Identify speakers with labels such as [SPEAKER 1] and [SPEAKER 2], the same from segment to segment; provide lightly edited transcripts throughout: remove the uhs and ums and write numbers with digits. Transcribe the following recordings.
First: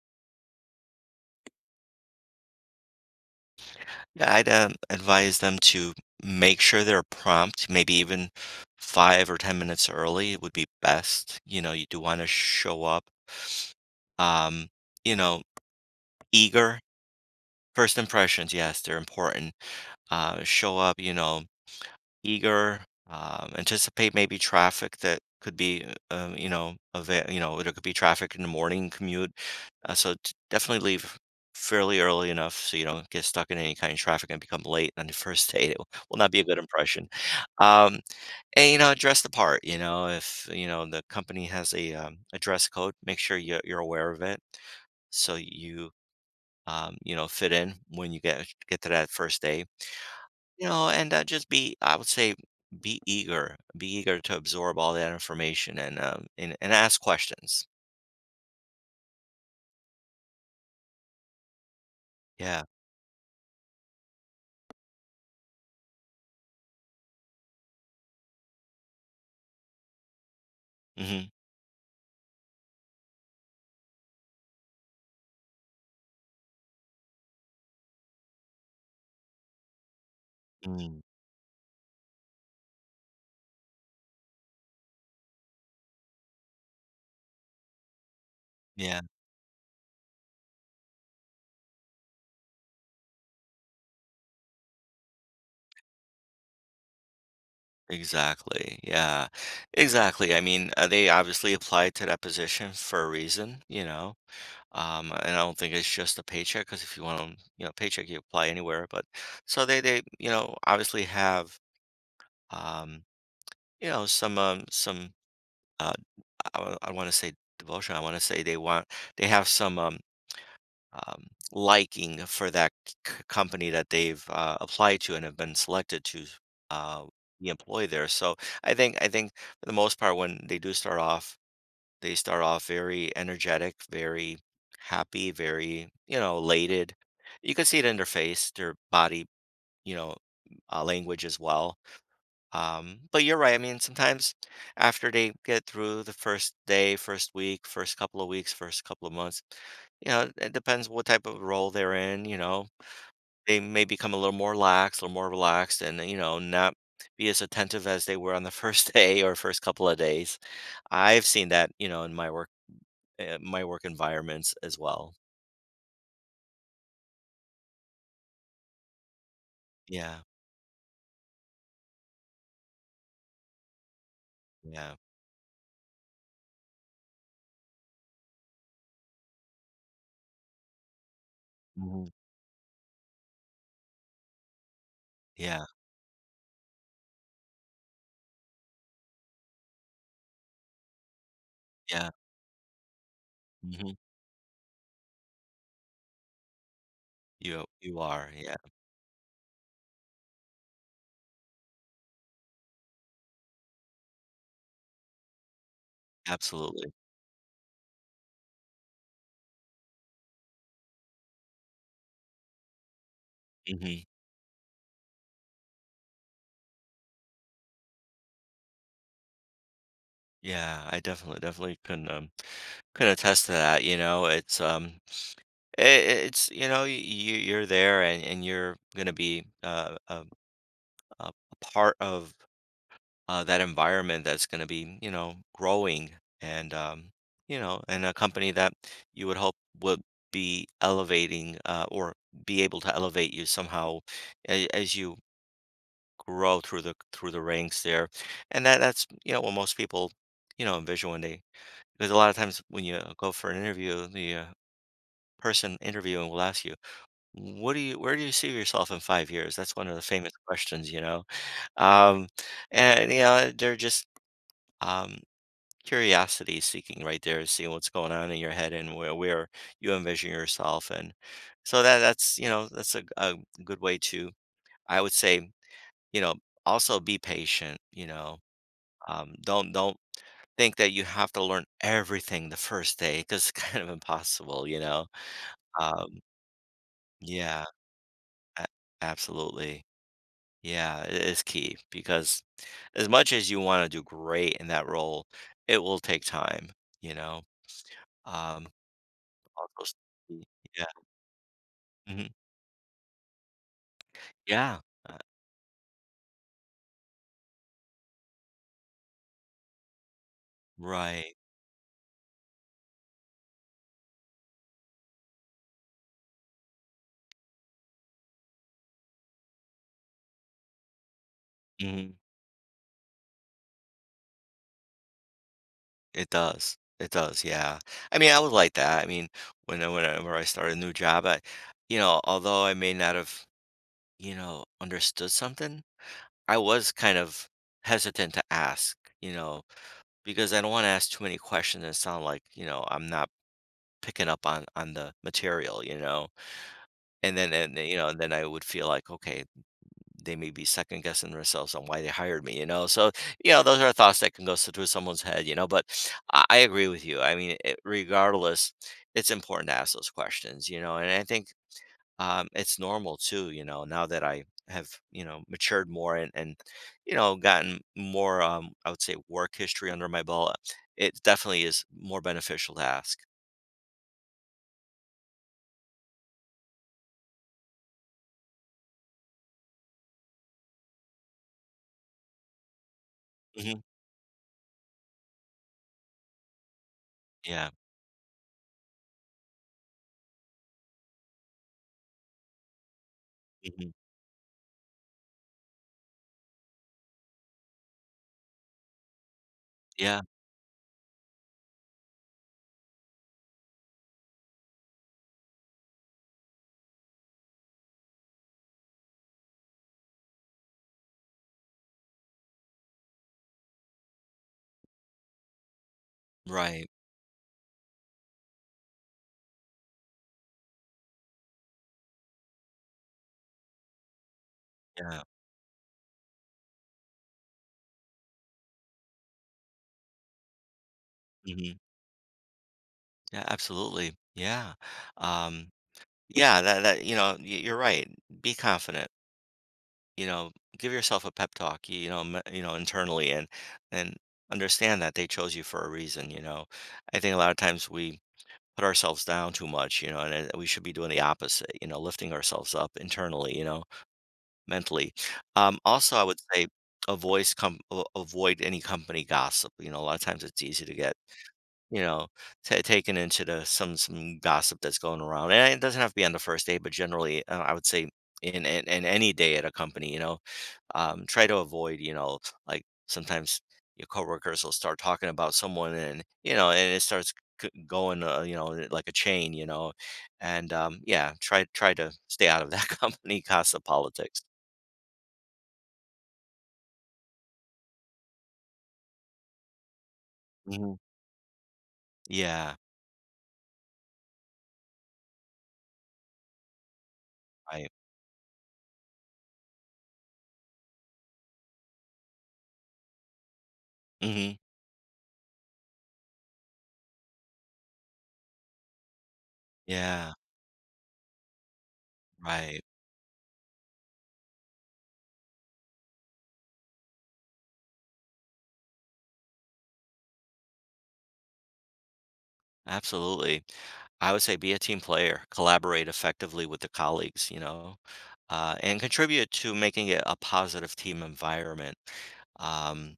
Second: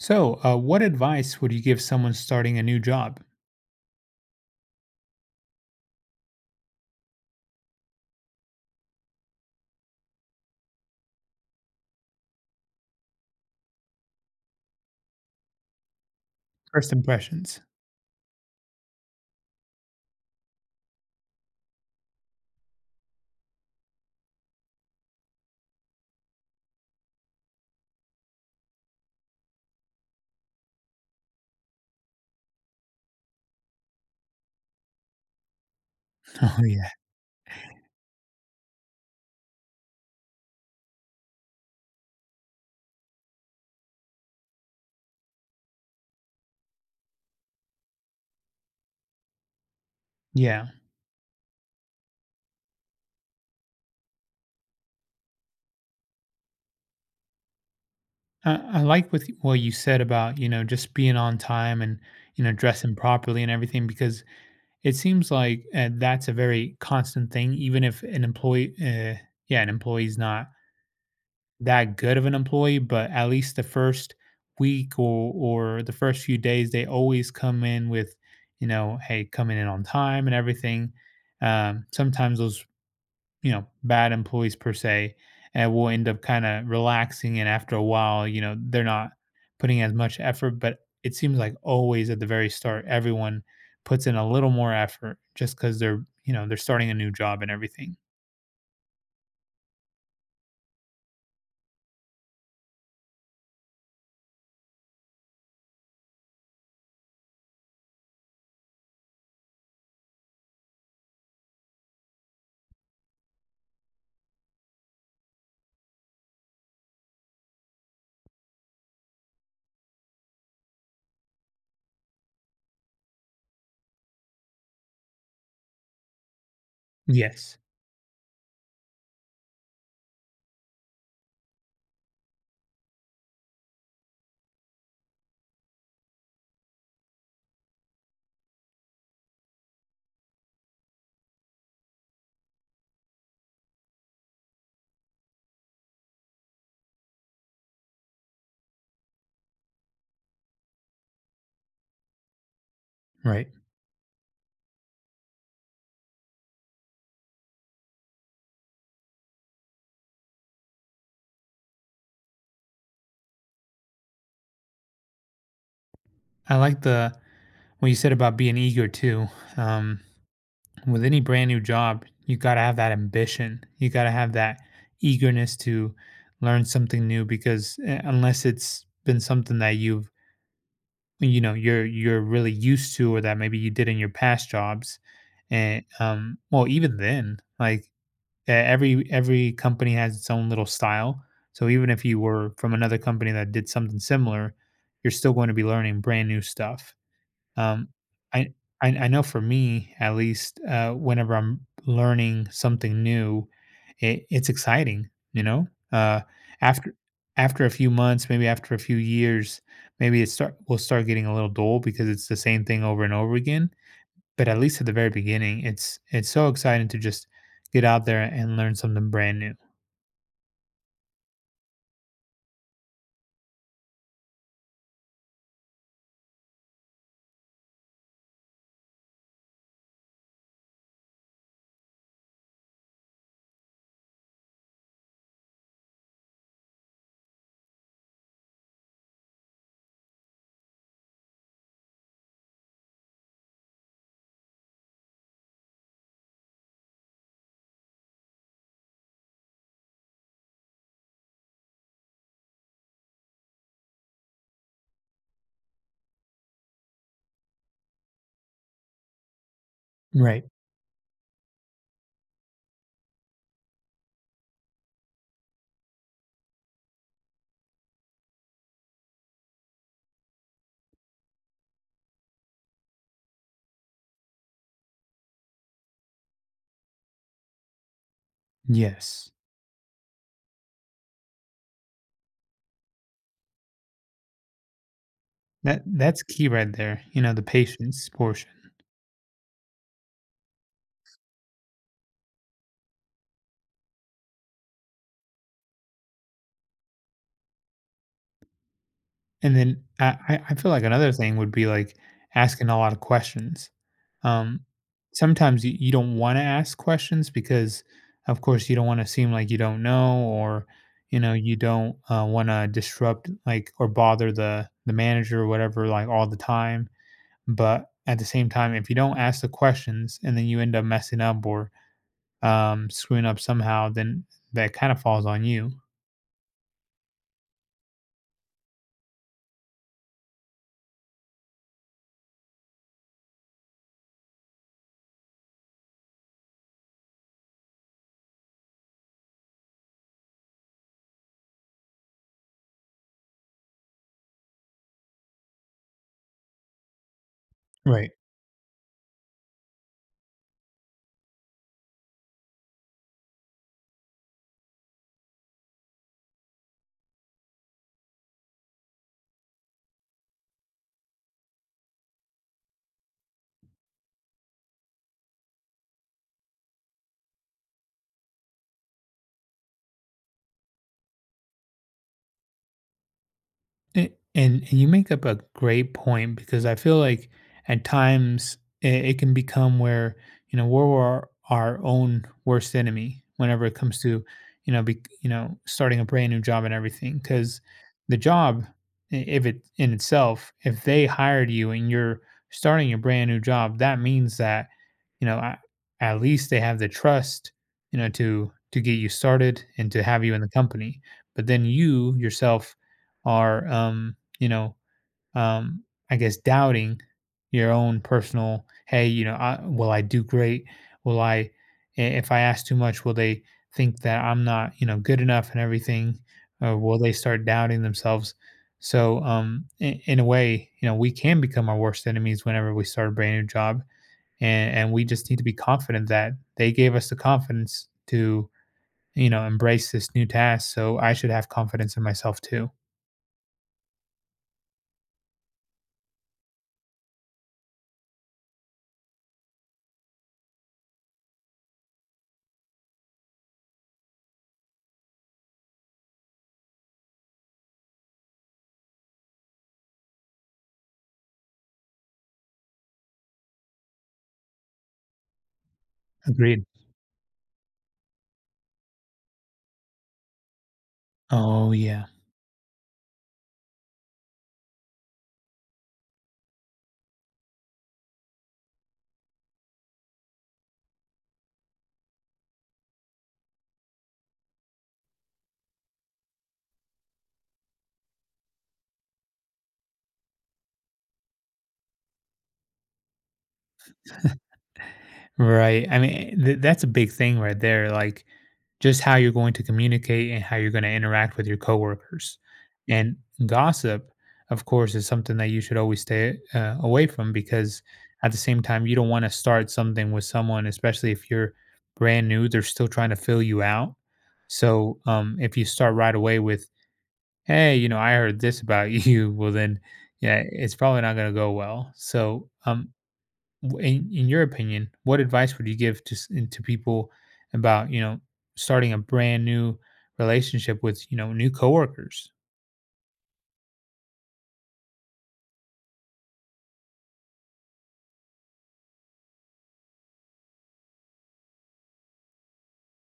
[SPEAKER 1] So, what advice would you give someone starting a new job?
[SPEAKER 2] Yeah, I'd advise them to make sure they're prompt, maybe even 5 or 10 minutes early would be best. You know, you do want to show up, um, you know, eager.
[SPEAKER 1] First impressions.
[SPEAKER 2] First impressions, yes, they're important. Show up, eager, anticipate maybe traffic that could be, there could be traffic in the morning commute, so d definitely leave fairly early enough so you don't get stuck in any kind of traffic and become late on the first date. It will not be a good
[SPEAKER 1] Oh yeah,
[SPEAKER 2] impression. Um, and, dress the part, if, the company has a dress code, make sure you're aware of it so you, fit in when you get to that first day. You
[SPEAKER 1] yeah.
[SPEAKER 2] know, and, just be I would say be eager to absorb all that information and, and ask questions.
[SPEAKER 1] I like with what you said about you know just being on time and you know
[SPEAKER 2] Yeah.
[SPEAKER 1] dressing properly and everything because it seems like that's a very constant thing. Even if an employee, yeah, an employee's not
[SPEAKER 2] Mhm.
[SPEAKER 1] that good of an employee, but at least the first week or the first few days, they always come in with you know, hey, coming in on time and everything
[SPEAKER 2] Mm.
[SPEAKER 1] sometimes those you know, bad employees per se, and we'll end up kind of relaxing. And after a while, you know, they're
[SPEAKER 2] Yeah,
[SPEAKER 1] not putting as much effort. But it seems like always at the very start, everyone puts in a little more effort just because they're, you know, they're starting a new job and everything.
[SPEAKER 2] exactly. Yeah. Exactly. I mean, they obviously applied to that position for a reason, you know? And I don't think it's just a paycheck because if you want to paycheck, you apply anywhere, but so they you know, obviously have, um, some, uh, I wanna say devotion, I wanna say they want they have some, um, liking for that company that they've applied to and have been selected to uh, be
[SPEAKER 1] Yes,
[SPEAKER 2] employed there. So I think for the most part, when they do start off, they start off very energetic, very happy, very elated. You can see it in their face, their body, you know, language as well, but you're right. I mean, sometimes after they get through the first day, first week, first couple of weeks, first couple of months, you know, it depends what type of role they're in. You know,
[SPEAKER 1] right.
[SPEAKER 2] they may become a little more lax, a little more relaxed, and not be as attentive as they were on the first day or first couple of days. I've seen that, you know, in my work environments as well.
[SPEAKER 1] I like the what you said about being eager too. Um,
[SPEAKER 2] Yeah,
[SPEAKER 1] with any brand new job, you gotta have that ambition. You gotta have that
[SPEAKER 2] yeah.
[SPEAKER 1] eagerness to learn something new because unless it's been something that you've you know you're
[SPEAKER 2] Hmm.
[SPEAKER 1] you're really used to or that maybe you did in your past jobs
[SPEAKER 2] Yeah,
[SPEAKER 1] and well even then like every company has its own little style, so even if
[SPEAKER 2] yeah.
[SPEAKER 1] you were from another company that did
[SPEAKER 2] Hmm.
[SPEAKER 1] something similar you're still going to be learning brand new stuff.
[SPEAKER 2] You
[SPEAKER 1] um,
[SPEAKER 2] you are,
[SPEAKER 1] I,
[SPEAKER 2] yeah,
[SPEAKER 1] I know for me at least, whenever I'm learning something new, it's exciting. You know,
[SPEAKER 2] absolutely.
[SPEAKER 1] after after a few months, maybe after a few years, maybe it start will start getting a little dull because it's the same thing over and over again.
[SPEAKER 2] Hmm.
[SPEAKER 1] But at least at the very beginning, it's so exciting to just get out there and learn something brand new.
[SPEAKER 2] Yeah, I definitely can attest to that, you know. It's you're there and you're going to be a part of that environment that's going to be, growing and um and a company that you would hope would be elevating or be able to elevate you somehow as you grow through the ranks there. And that's what most people, envision when they because a lot of times when you go for an interview, the person interviewing will ask you, "What do you? Where do you see yourself in 5 years?" That's one of the famous
[SPEAKER 1] Right.
[SPEAKER 2] questions, you know. Um, and they're just um, curiosity seeking right there, seeing what's going on in your head and where you envision yourself. And so that that's you know that's a good way to, I would say, you know also be patient. You know,
[SPEAKER 1] Yes.
[SPEAKER 2] don't think that you have to learn everything the first day because it's kind of impossible, you know.
[SPEAKER 1] That
[SPEAKER 2] Um,
[SPEAKER 1] that's key right there. You know, the
[SPEAKER 2] yeah,
[SPEAKER 1] patience portion.
[SPEAKER 2] a absolutely. Yeah, it is key because as much as you wanna do great in that role, it will take time, you know? Um,
[SPEAKER 1] And
[SPEAKER 2] Also,
[SPEAKER 1] then
[SPEAKER 2] s
[SPEAKER 1] I
[SPEAKER 2] y
[SPEAKER 1] I I feel like
[SPEAKER 2] yeah,
[SPEAKER 1] another thing would be, like,
[SPEAKER 2] mhm,
[SPEAKER 1] asking a lot of questions. Um,
[SPEAKER 2] yeah, uh,
[SPEAKER 1] Sometimes you don't wanna ask questions because, of course, you don't wanna seem like you don't know or, you know,
[SPEAKER 2] right,
[SPEAKER 1] you don't, wanna disrupt, like, or bother the manager or whatever, like, all the time. But at the same time, if you don't ask the questions and then you end up messing up or,
[SPEAKER 2] mhm,
[SPEAKER 1] screwing up somehow, then that kinda falls on you.
[SPEAKER 2] it does, yeah. I mean, I was like that, I mean, whenever I start a new job, although I may not have, you know, understood something, I was kind of hesitant to ask, you know? Because I don't want to ask too many questions and sound like, you know, I'm not picking up on the material, you know. And then and then, you know,
[SPEAKER 1] Right.
[SPEAKER 2] and then I would feel like, okay, they may be second guessing themselves on why they hired me, you know. So, those are thoughts that can go through someone's head, you know. But I agree with you. I mean, regardless, it's important to ask those questions, you know. And I think it's normal too, you know, now that I have, you know, matured more and gotten more, I would say, work history under my belt, it definitely is more beneficial to ask.
[SPEAKER 1] And you make up a great point because I feel like at times it can become where, you know, we're our own worst enemy whenever it
[SPEAKER 2] Hmm.
[SPEAKER 1] comes to, you know, be, you know, starting a brand new job and everything. Because
[SPEAKER 2] Yeah.
[SPEAKER 1] the job, if it in itself, if they hired you and you're starting a brand new job,
[SPEAKER 2] Hmm.
[SPEAKER 1] that means that, you know, at least they have the trust, you know, to get you started and to
[SPEAKER 2] Yeah.
[SPEAKER 1] have you in the company. But then you yourself are you know, um, I guess doubting your own personal, hey, you know, will I do great? Will I, if I ask too much, will they think that I'm not, you know, good enough and everything? Or
[SPEAKER 2] Right.
[SPEAKER 1] will they start doubting themselves? So, in a way, you know, we can become our worst enemies whenever we start a brand new job. And we
[SPEAKER 2] Yeah.
[SPEAKER 1] just need to be confident that they gave us the confidence to, you know, embrace this new task. So I should have
[SPEAKER 2] Hmm.
[SPEAKER 1] confidence in myself too.
[SPEAKER 2] Yeah. Absolutely. Yeah. Um, yeah. That, you're right. Be confident, you know, give yourself a pep talk, you know, you know, internally and understand that they chose you for a reason. I think a lot of times we put ourselves down too much, you know, and we should be doing the opposite, you know, lifting ourselves up internally, you know, mentally. Also, I would
[SPEAKER 1] Agreed.
[SPEAKER 2] say avoid any company gossip. You know, a lot of times it's easy to get
[SPEAKER 1] Oh,
[SPEAKER 2] you
[SPEAKER 1] yeah.
[SPEAKER 2] know, ta taken into the some gossip that's going around, and it doesn't have to be on the first day, but generally, I would say in any day at a company, you know, try to avoid, you know, like sometimes your coworkers will start talking about someone, and it starts going, like a chain, you know, and yeah, try to stay out of that company gossip politics.
[SPEAKER 1] Right. I mean, that's a big thing right there. Like, just how you're going to communicate and how you're going to
[SPEAKER 2] Hmm.
[SPEAKER 1] interact with your coworkers.
[SPEAKER 2] Yeah,
[SPEAKER 1] And gossip, of course, is something that you should always stay away from because
[SPEAKER 2] right.
[SPEAKER 1] at the same time, you don't want to start something with someone, especially if you're brand new, they're still trying to fill you out.
[SPEAKER 2] Hmm.
[SPEAKER 1] So if you start right away with, hey, you know, I heard this about you, well, then,
[SPEAKER 2] Yeah,
[SPEAKER 1] yeah, it's probably not going to go well. So
[SPEAKER 2] right.
[SPEAKER 1] in your opinion, what advice would you give to to people about you know starting a brand new relationship with you know new coworkers?
[SPEAKER 2] Absolutely. I would say be a team player, collaborate effectively with the colleagues, you know, and contribute to making it a positive team environment. Um,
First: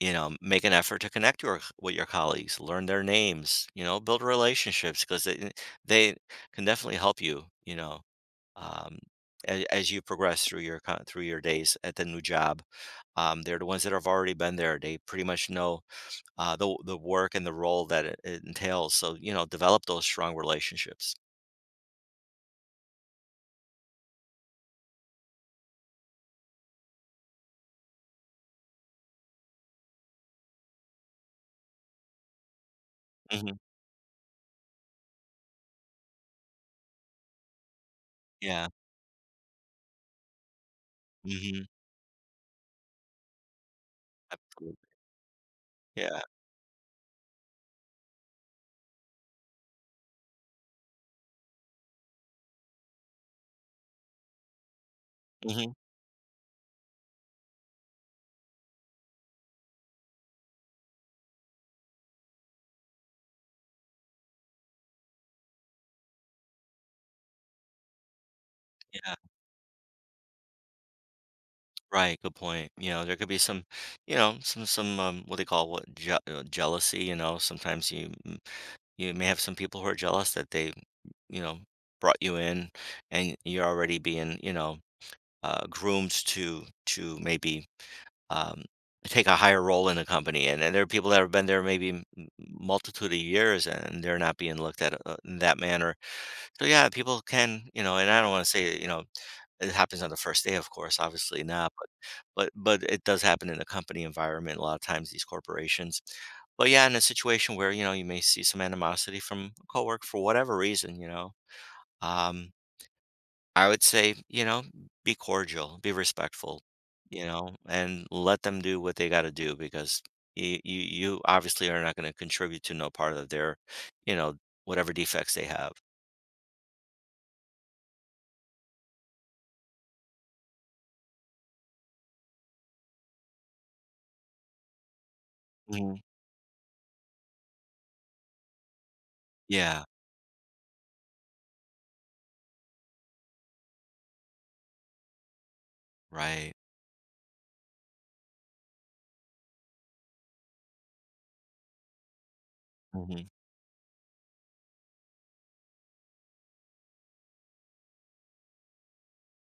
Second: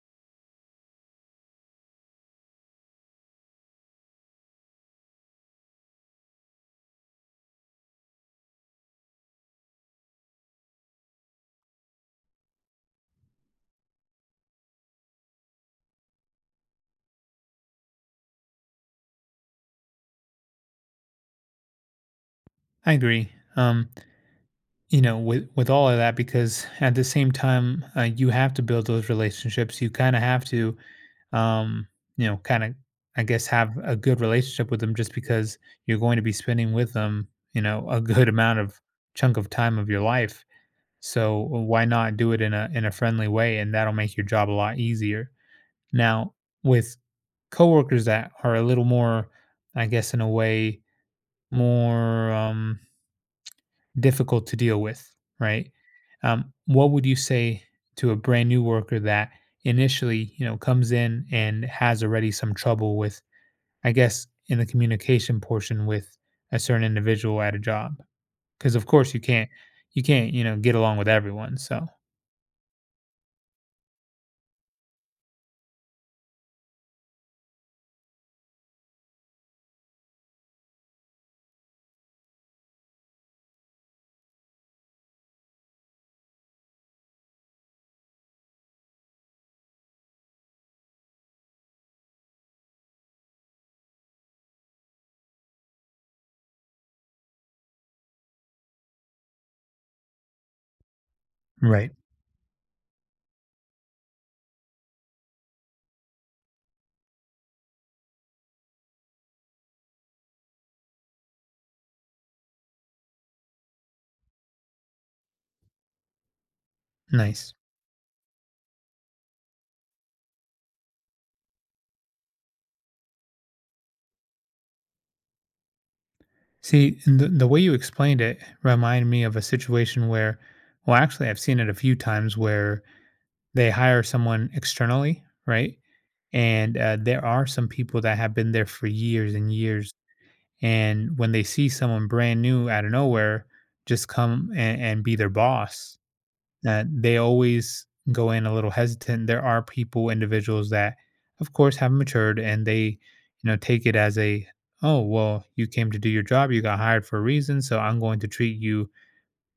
[SPEAKER 2] Make an effort to connect your with your colleagues, learn their names, you know, build relationships because they can definitely help you, you know, um, as you progress through your days at the new job. They're the ones that have already been there. They pretty much know the work and the role that it entails. So you know, develop those strong relationships.
[SPEAKER 1] I agree. Um, you know, with all of that, because at the same time, you have to build those relationships. You kind of have to, um, you know, kind of, I guess,
[SPEAKER 2] Hmm.
[SPEAKER 1] have a good relationship with them, just because you're going to be spending with them, you know, a good amount
[SPEAKER 2] Yeah.
[SPEAKER 1] of chunk of time of your life. So
[SPEAKER 2] Hmm.
[SPEAKER 1] why not do it in a friendly way, and that'll make your job a lot
[SPEAKER 2] Absolutely.
[SPEAKER 1] easier.
[SPEAKER 2] Yeah.
[SPEAKER 1] Now, with coworkers that are a little more, I guess, in a way, more difficult to deal with, right?
[SPEAKER 2] Hmm.
[SPEAKER 1] What would you say to a brand new worker that initially, you know, comes in and has already some trouble with, I guess, in the communication portion with a certain individual at a job? Because of
[SPEAKER 2] Yeah.
[SPEAKER 1] course you can't, you can't, you know, get along with everyone. So
[SPEAKER 2] Right. Good point. You know, there could be some, some what they call jealousy. You know, sometimes you may have some people who are jealous that they you know brought you in, and you're already being groomed to maybe um, take a higher role in the company. And there are people that have been there maybe multitude of years and they're not being looked at in that manner. So yeah, people can, you know, and I don't want to say, you know, it happens on the first day, of course, obviously not,
[SPEAKER 1] right.
[SPEAKER 2] but, it does happen in the company environment. A lot of times these corporations, but yeah, in a situation where, you know, you may see some animosity from a coworker for whatever reason, you know, Um, I would say, you know, be cordial, be respectful, you
[SPEAKER 1] Nice.
[SPEAKER 2] know, and let them do what they got to do because you obviously are not going to contribute to no part of their, you know, whatever defects they have.
[SPEAKER 1] See, and the way you explained it reminded me of a situation where, well, actually, I've seen it a few times where they hire someone externally, right?
[SPEAKER 2] Mhm.
[SPEAKER 1] And there are some people that have been there for years and
[SPEAKER 2] Yeah,
[SPEAKER 1] years. And when they see someone brand new out of nowhere just come and be their boss,
[SPEAKER 2] right.
[SPEAKER 1] that they always go in a little hesitant. There are people, individuals that, of course, have matured and they,
[SPEAKER 2] Hmm.
[SPEAKER 1] you know, take it as a, oh, well, you came to do your job, you got hired for a reason, so I'm going to treat you,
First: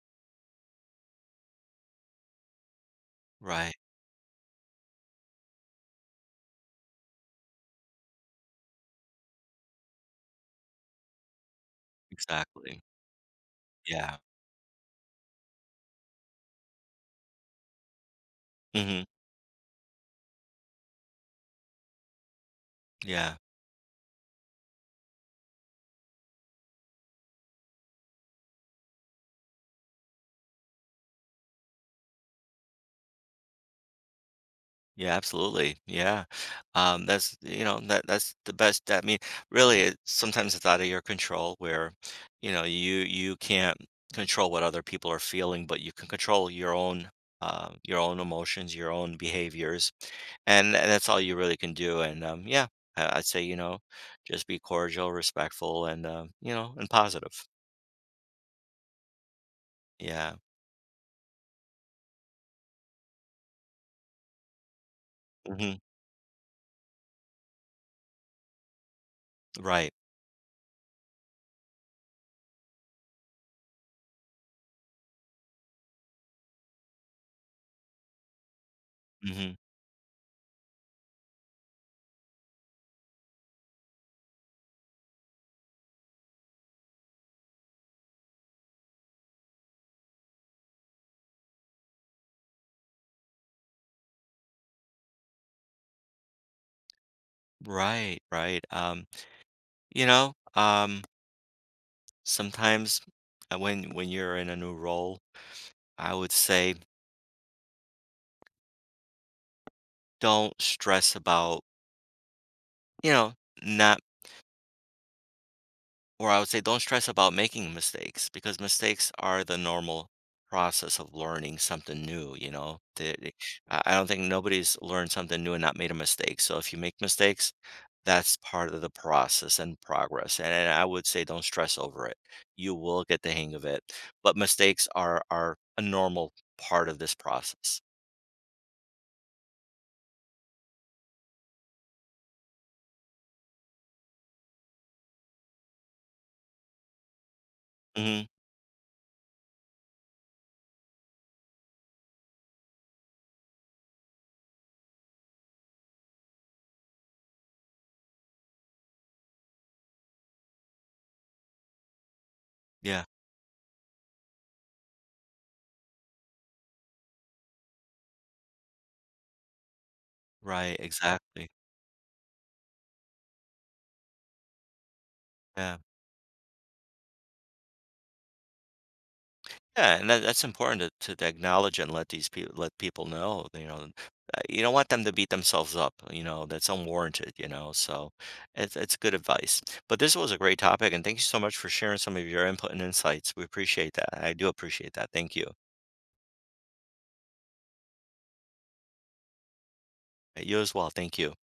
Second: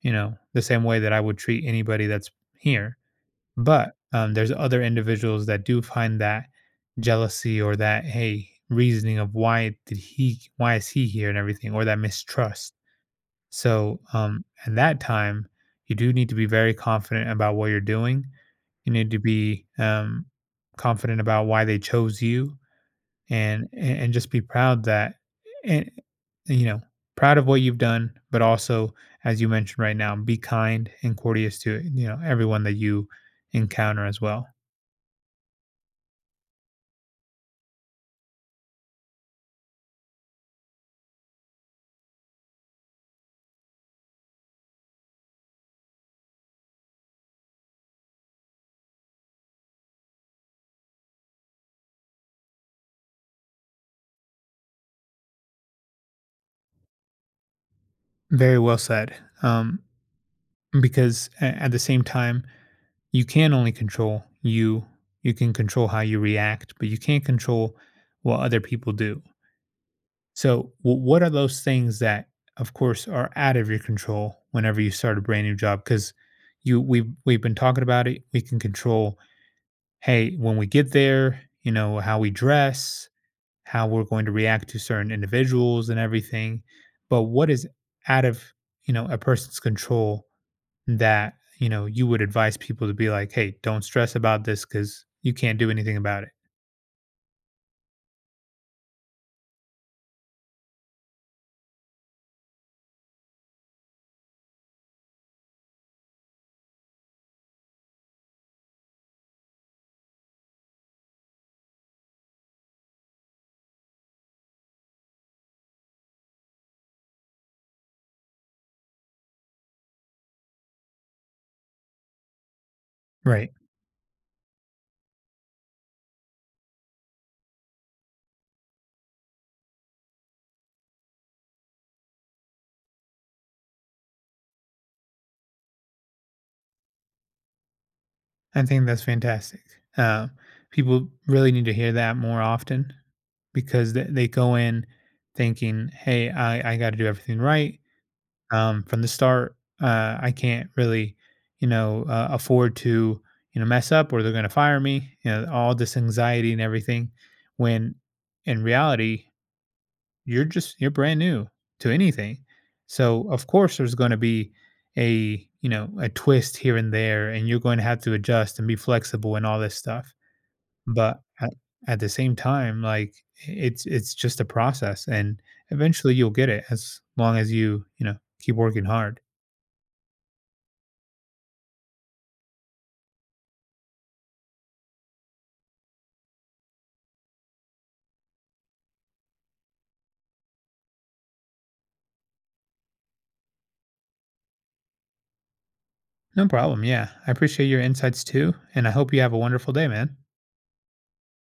[SPEAKER 1] you know, the same way that I would treat anybody that's here.
[SPEAKER 2] Right.
[SPEAKER 1] But there's other individuals that do find that jealousy or that, hey, reasoning of why did he, why is he here and everything, or that mistrust.
[SPEAKER 2] Exactly.
[SPEAKER 1] So,
[SPEAKER 2] Yeah.
[SPEAKER 1] in that time, you do need to be very confident about what you're doing. You
[SPEAKER 2] Hmm.
[SPEAKER 1] need to be confident about why they chose you,
[SPEAKER 2] Yeah.
[SPEAKER 1] and just be proud that, and you know, proud of what you've done. But also, as you mentioned right now, be kind and courteous to you know everyone that you encounter as well.
[SPEAKER 2] Yeah, absolutely. Yeah. That's, you know, that that's the best. I mean, really, sometimes it's out of your control where, you know, you can't control what other people are feeling, but you can control your own emotions, your own behaviors, and that's all you really can do. And yeah, I'd say, you know, just be cordial, respectful, and positive.
[SPEAKER 1] Very well said. Um,
[SPEAKER 2] Yeah.
[SPEAKER 1] because at the same time you can only control you. You can
[SPEAKER 2] Hmm.
[SPEAKER 1] control how you react but you can't control what other people do.
[SPEAKER 2] Right.
[SPEAKER 1] So what are those things that of course are out of your control whenever you start a brand new job because you we've been talking about it we can control
[SPEAKER 2] Hmm.
[SPEAKER 1] hey when we get there you know how we dress how we're going to react to certain individuals and everything, but what is out of you know a person's control that you know you would advise people to be like hey don't stress about this because you can't do anything about it?
[SPEAKER 2] Right. Right. You know, um Sometimes when you're in a new role, I would say don't stress about, you know, not, or I would say don't stress about making mistakes because mistakes are the normal process of learning something new, you know. The, the-
[SPEAKER 1] Right.
[SPEAKER 2] I I don't think nobody's learned something new and not made a mistake. So if you make mistakes, that's part of the process and progress. And I would say don't stress over it. You will get the hang of it. But mistakes are a normal part of this process.
[SPEAKER 1] I think that's fantastic. uh, People really need to hear that more often because they go in thinking hey I got to do everything right
[SPEAKER 2] Hmm.
[SPEAKER 1] from the start. I can't really you know afford to you know mess up or they're going to fire me you know all this anxiety and everything when in reality you're just you're brand new to anything.
[SPEAKER 2] Yeah.
[SPEAKER 1] So, of course, there's going to be you know, a twist here and there, and you're going to have to adjust and be flexible and all this stuff.
[SPEAKER 2] Right,
[SPEAKER 1] But
[SPEAKER 2] exactly.
[SPEAKER 1] at the same time, like it's just a process, and
[SPEAKER 2] Yeah.
[SPEAKER 1] eventually you'll get it as long as you, you know, keep working hard.
[SPEAKER 2] Yeah, and that's important to acknowledge and let people know, you don't want them to beat themselves up, you know, that's unwarranted, you know, so it's good advice. But this was a great topic, and thank you so much for sharing some of your input and insights. We appreciate that. I do appreciate that. Thank you.
[SPEAKER 1] No problem. Yeah. I appreciate your insights too, and I hope you have a wonderful day, man.
[SPEAKER 2] You as well. Thank you.